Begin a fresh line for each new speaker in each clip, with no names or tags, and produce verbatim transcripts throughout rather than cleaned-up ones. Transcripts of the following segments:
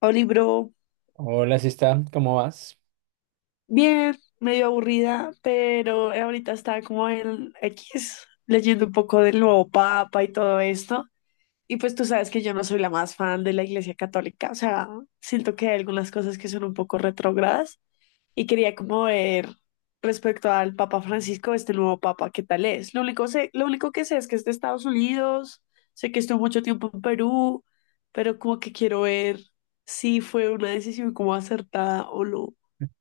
Oli, bro,
Hola, sí está, ¿cómo vas?
bien, medio aburrida, pero ahorita está como el X leyendo un poco del nuevo Papa y todo esto. Y pues tú sabes que yo no soy la más fan de la Iglesia Católica, o sea, siento que hay algunas cosas que son un poco retrógradas y quería como ver respecto al Papa Francisco, este nuevo Papa, qué tal es. Lo único sé, lo único que sé es que es de Estados Unidos, sé que estuvo mucho tiempo en Perú, pero como que quiero ver si fue una decisión como acertada o no.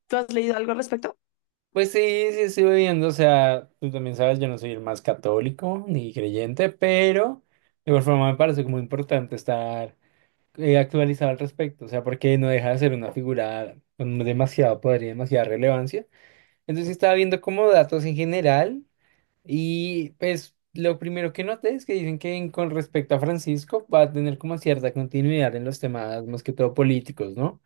¿Tú has leído algo al respecto?
Pues sí, sí estoy viendo. O sea, tú también sabes, yo no soy el más católico ni creyente, pero de igual forma me parece como importante estar eh, actualizado al respecto, o sea, porque no deja de ser una figura con demasiado poder y demasiada relevancia. Entonces sí estaba viendo como datos en general y pues lo primero que noté es que dicen que en- con respecto a Francisco va a tener como cierta continuidad en los temas más que todo políticos, ¿no?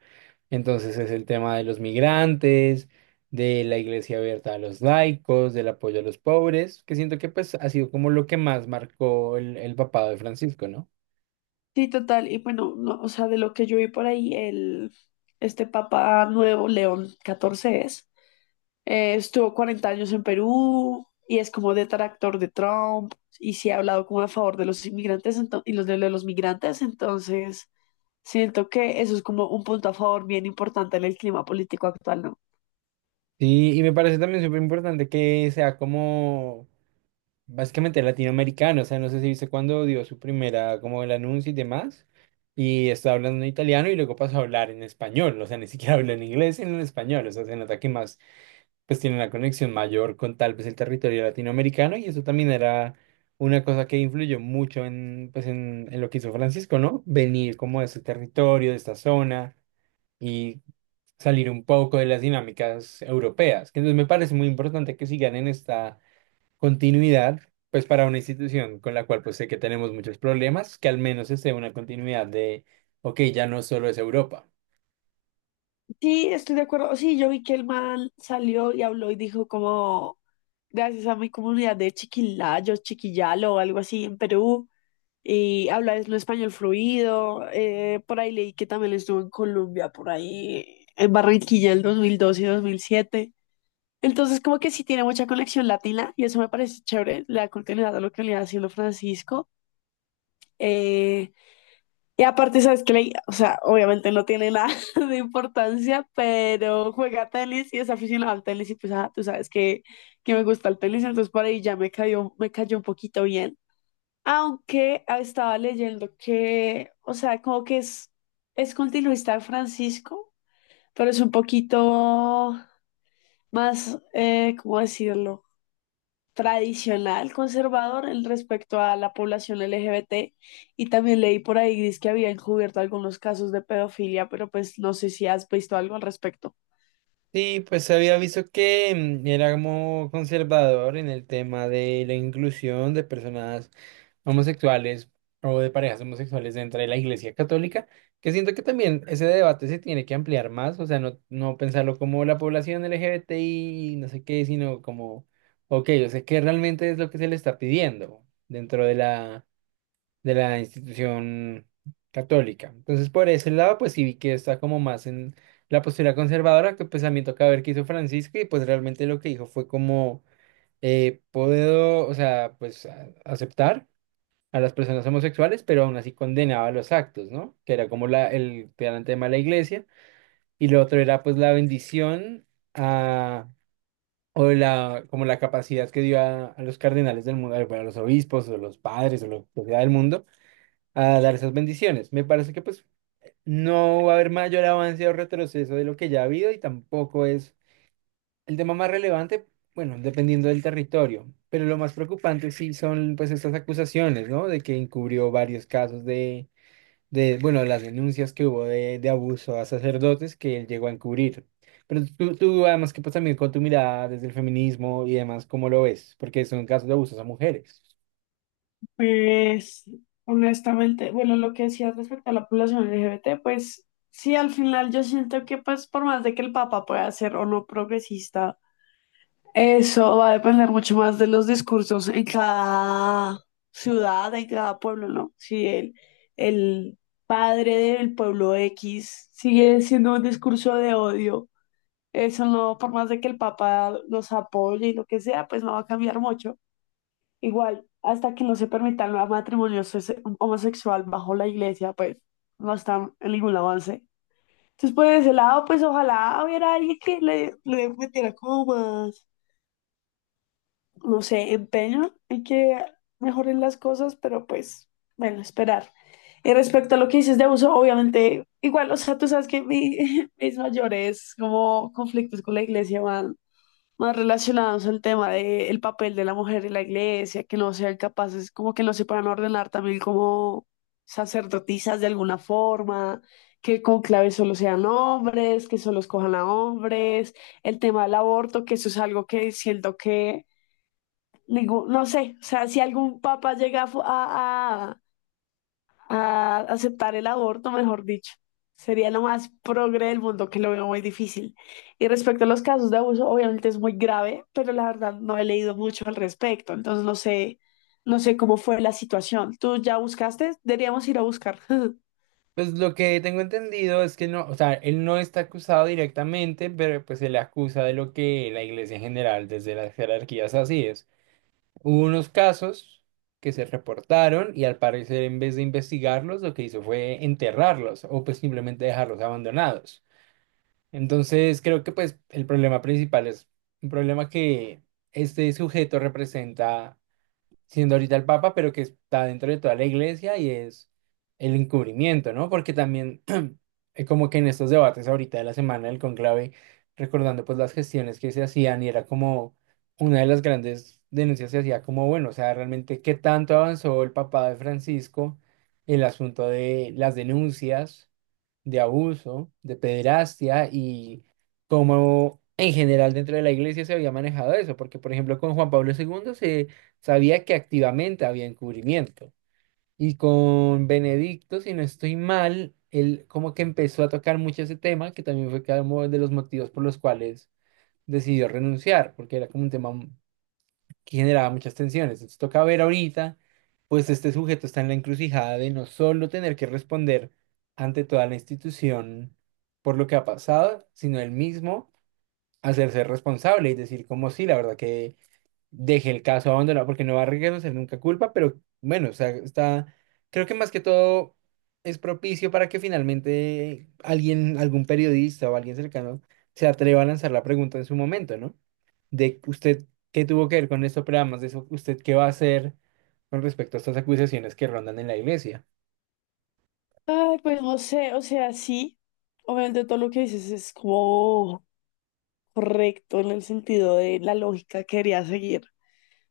Entonces es el tema de los migrantes, de la iglesia abierta a los laicos, del apoyo a los pobres, que siento que pues ha sido como lo que más marcó el, el papado de Francisco, ¿no?
Sí, total. Y bueno, no, o sea, de lo que yo vi por ahí, el, este papa nuevo, León catorce es, eh, estuvo cuarenta años en Perú y es como detractor de Trump y sí ha hablado como a favor de los inmigrantes ento- y los de, de los migrantes. Entonces, siento que eso es como un punto a favor bien importante en el clima político actual, ¿no?
Sí, y me parece también súper importante que sea como básicamente latinoamericano, o sea, no sé si viste cuando dio su primera, como el anuncio y demás, y estaba hablando en italiano y luego pasó a hablar en español, o sea, ni siquiera habló en inglés, sino en español, o sea, se nota que más pues tiene una conexión mayor con tal vez el territorio latinoamericano y eso también era una cosa que influyó mucho en, pues en, en lo que hizo Francisco, ¿no? Venir como de ese territorio, de esta zona y salir un poco de las dinámicas europeas, que entonces me parece muy importante que sigan en esta continuidad, pues para una institución con la cual pues sé que tenemos muchos problemas, que al menos esté una continuidad de, ok, ya no solo es Europa.
Sí, estoy de acuerdo. Sí, yo vi que el man salió y habló y dijo como, gracias a mi comunidad de chiquilayos, chiquillalo o algo así en Perú, y habla es un español fluido. Eh, por ahí leí que también estuvo en Colombia, por ahí en Barranquilla en dos mil dos y dos mil siete. Entonces, como que sí tiene mucha conexión latina y eso me parece chévere, la continuidad a lo que le ha sido Francisco. Eh, y aparte, sabes que, o sea, obviamente no tiene nada de importancia, pero juega tenis y es aficionado al tenis y pues, ah, tú sabes que, que me gusta el tenis, entonces por ahí ya me cayó, me cayó un poquito bien. Aunque ah, estaba leyendo que, o sea, como que es, es continuista de Francisco, pero es un poquito más, eh, ¿cómo decirlo? Tradicional, conservador en respecto a la población L G B T, y también leí por ahí dice que había encubierto algunos casos de pedofilia, pero pues no sé si has visto algo al respecto.
Sí, pues había visto que mm, era como conservador en el tema de la inclusión de personas homosexuales o de parejas homosexuales dentro de la Iglesia Católica, que siento que también ese debate se tiene que ampliar más, o sea, no, no pensarlo como la población L G B T I, no sé qué, sino como, ok, yo sé qué realmente es lo que se le está pidiendo dentro de la de la institución católica. Entonces, por ese lado, pues sí vi que está como más en la postura conservadora, que pues a mí toca ver qué hizo Francisco y pues realmente lo que dijo fue como, eh, puedo, o sea, pues a- aceptar a las personas homosexuales, pero aún así condenaba los actos, ¿no? Que era como la, el gran tema de la iglesia. Y lo otro era pues la bendición a... O la, como la capacidad que dio a, a los cardenales del mundo, bueno, a los obispos o los padres o lo que sea del mundo, a dar esas bendiciones. Me parece que pues no va a haber mayor avance o retroceso de lo que ya ha habido y tampoco es el tema más relevante, bueno, dependiendo del territorio. Pero lo más preocupante sí son pues estas acusaciones, ¿no? De que encubrió varios casos de, de bueno, las denuncias que hubo de, de abuso a sacerdotes que él llegó a encubrir. Pero tú, tú, además que pues también con tu mirada desde el feminismo y demás, ¿cómo lo ves? Porque son casos de abusos a mujeres.
Pues, honestamente, bueno, lo que decías respecto a la población L G B T, pues sí, al final yo siento que pues por más de que el Papa pueda ser o no progresista, eso va a depender mucho más de los discursos en cada ciudad, en cada pueblo, ¿no? Si el, el padre del pueblo X sigue siendo un discurso de odio, eso no, por más de que el Papa los apoye y lo que sea, pues no va a cambiar mucho. Igual, hasta que no se permitan los matrimonios hose- homosexual bajo la iglesia, pues no está en ningún avance. Entonces, por ese lado, pues ojalá hubiera alguien que le, le metiera como más, no sé, empeño y que mejoren las cosas, pero pues, bueno, esperar. Y respecto a lo que dices de abuso, obviamente, igual, o sea, tú sabes que mi- mis mayores como conflictos con la iglesia van más relacionados al tema del papel de la mujer en la iglesia, que no sean capaces, como que no se puedan ordenar también como sacerdotisas de alguna forma, que con clave solo sean hombres, que solo escojan a hombres, el tema del aborto, que eso es algo que siento que, digo, no sé, o sea, si algún papá llega a, fu- a- a- a aceptar el aborto, mejor dicho, sería lo más progre del mundo, que lo veo muy difícil. Y respecto a los casos de abuso, obviamente es muy grave, pero la verdad no he leído mucho al respecto, entonces no sé, no sé cómo fue la situación. ¿Tú ya buscaste? Deberíamos ir a buscar.
Pues lo que tengo entendido es que no, o sea, él no está acusado directamente, pero pues se le acusa de lo que la iglesia en general, desde las jerarquías así es. Hubo unos casos que se reportaron y al parecer en vez de investigarlos, lo que hizo fue enterrarlos o pues simplemente dejarlos abandonados. Entonces creo que pues el problema principal es un problema que este sujeto representa siendo ahorita el Papa, pero que está dentro de toda la iglesia y es el encubrimiento, ¿no? Porque también eh, como que en estos debates ahorita de la semana del conclave, recordando pues las gestiones que se hacían y era como una de las grandes denuncias se hacía como, bueno, o sea, realmente qué tanto avanzó el papá de Francisco, el asunto de las denuncias de abuso, de pederastia y cómo en general dentro de la iglesia se había manejado eso, porque por ejemplo con Juan Pablo segundo se sabía que activamente había encubrimiento y con Benedicto, si no estoy mal, él como que empezó a tocar mucho ese tema, que también fue como de los motivos por los cuales decidió renunciar, porque era como un tema que generaba muchas tensiones. Entonces toca ver ahorita, pues este sujeto está en la encrucijada de no solo tener que responder ante toda la institución por lo que ha pasado, sino él mismo hacerse responsable y decir como sí, la verdad que deje el caso abandonado, porque no va a reconocer nunca culpa, pero bueno, o sea, está, creo que más que todo es propicio para que finalmente alguien, algún periodista o alguien cercano se atreva a lanzar la pregunta en su momento, ¿no? De usted qué tuvo que ver con esto, pero además de eso, usted qué va a hacer con respecto a estas acusaciones que rondan en la iglesia.
Ay, pues no sé, o sea, sí, obviamente todo lo que dices es como correcto en el sentido de la lógica que quería seguir.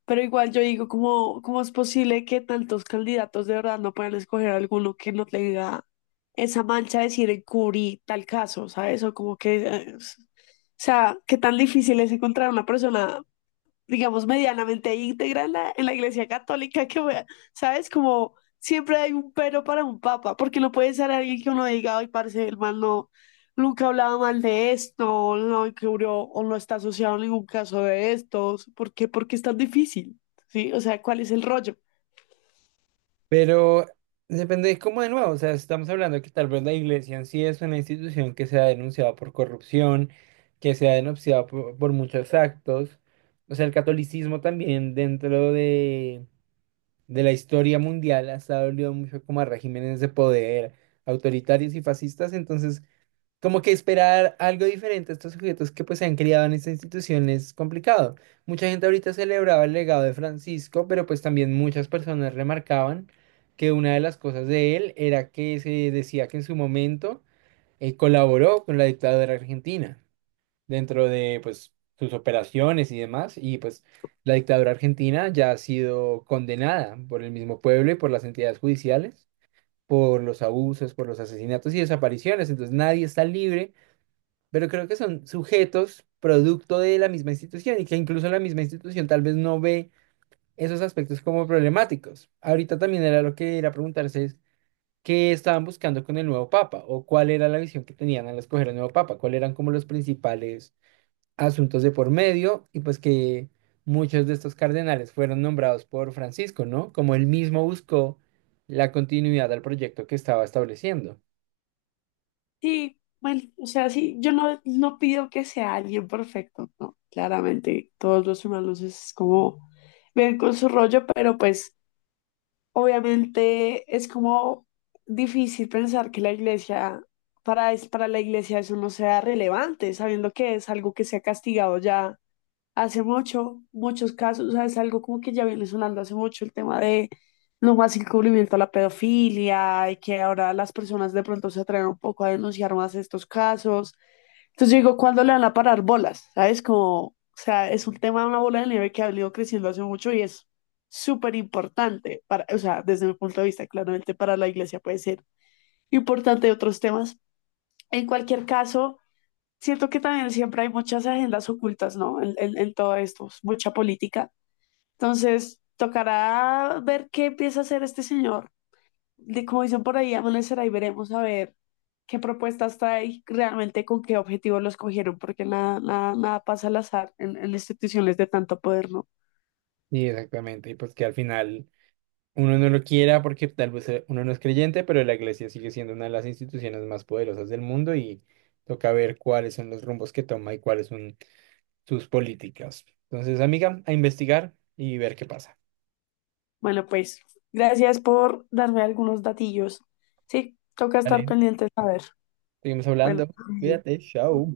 Pero igual yo digo, ¿cómo, ¿cómo es posible que tantos candidatos de verdad no puedan escoger alguno que no tenga esa mancha de decir encubrí tal caso, ¿sabes? O como que, eh, s- o sea, qué tan difícil es encontrar una persona, digamos, medianamente íntegra en la, en la Iglesia Católica, que, wea, ¿sabes? Como siempre hay un pero para un papa, porque no puede ser alguien que uno diga, ay, parece el man no, nunca hablaba mal de esto, no cubrió o no está asociado a ningún caso de estos, ¿por qué? Porque es tan difícil, ¿sí? O sea, ¿cuál es el rollo?
Pero depende es como de nuevo, o sea, estamos hablando que tal vez la iglesia en sí es una institución que se ha denunciado por corrupción, que se ha denunciado por, por muchos actos. O sea, el catolicismo también dentro de, de la historia mundial ha estado unido mucho como a regímenes de poder autoritarios y fascistas. Entonces, como que esperar algo diferente a estos sujetos que pues se han criado en esta institución es complicado. Mucha gente ahorita celebraba el legado de Francisco, pero pues también muchas personas remarcaban que una de las cosas de él era que se decía que en su momento eh, colaboró con la dictadura argentina dentro de pues sus operaciones y demás, y pues la dictadura argentina ya ha sido condenada por el mismo pueblo y por las entidades judiciales por los abusos, por los asesinatos y desapariciones, entonces nadie está libre pero creo que son sujetos producto de la misma institución y que incluso la misma institución tal vez no ve esos aspectos como problemáticos. Ahorita también era lo que era preguntarse es qué estaban buscando con el nuevo papa o cuál era la visión que tenían al escoger el nuevo papa, cuáles eran como los principales asuntos de por medio y pues que muchos de estos cardenales fueron nombrados por Francisco, ¿no? Como él mismo buscó la continuidad al proyecto que estaba estableciendo.
Sí, bueno, o sea, sí, yo no, no pido que sea alguien perfecto, no, claramente, todos los humanos es como ven con su rollo, pero pues obviamente es como difícil pensar que la iglesia, para, es- para la iglesia eso no sea relevante, sabiendo que es algo que se ha castigado ya hace mucho, muchos casos, o sea, es algo como que ya viene sonando hace mucho el tema de no más encubrimiento a la pedofilia y que ahora las personas de pronto se atreven un poco a denunciar más estos casos. Entonces yo digo, ¿cuándo le van a parar bolas? ¿Sabes? Como, o sea, es un tema de una bola de nieve que ha venido creciendo hace mucho y es súper importante para, o sea, desde mi punto de vista, claramente para la iglesia puede ser importante de otros temas. En cualquier caso, siento que también siempre hay muchas agendas ocultas, ¿no? En, en, en todo esto, mucha política. Entonces, tocará ver qué empieza a hacer este señor, de- como dicen por ahí, amanecerá y veremos a ver qué propuestas trae, realmente con qué objetivo los cogieron, porque nada, nada, nada pasa al azar en, en instituciones de tanto poder, ¿no?
Sí, exactamente, y pues que al final uno no lo quiera porque tal vez eh, uno no es creyente, pero la iglesia sigue siendo una de las instituciones más poderosas del mundo y toca ver cuáles son los rumbos que toma y cuáles son sus políticas. Entonces, amiga, a investigar y ver qué pasa.
Bueno, pues gracias por darme algunos datillos. Sí, toca estar
Vale,
pendientes a ver.
seguimos hablando.
Bueno,
Cuídate, chao.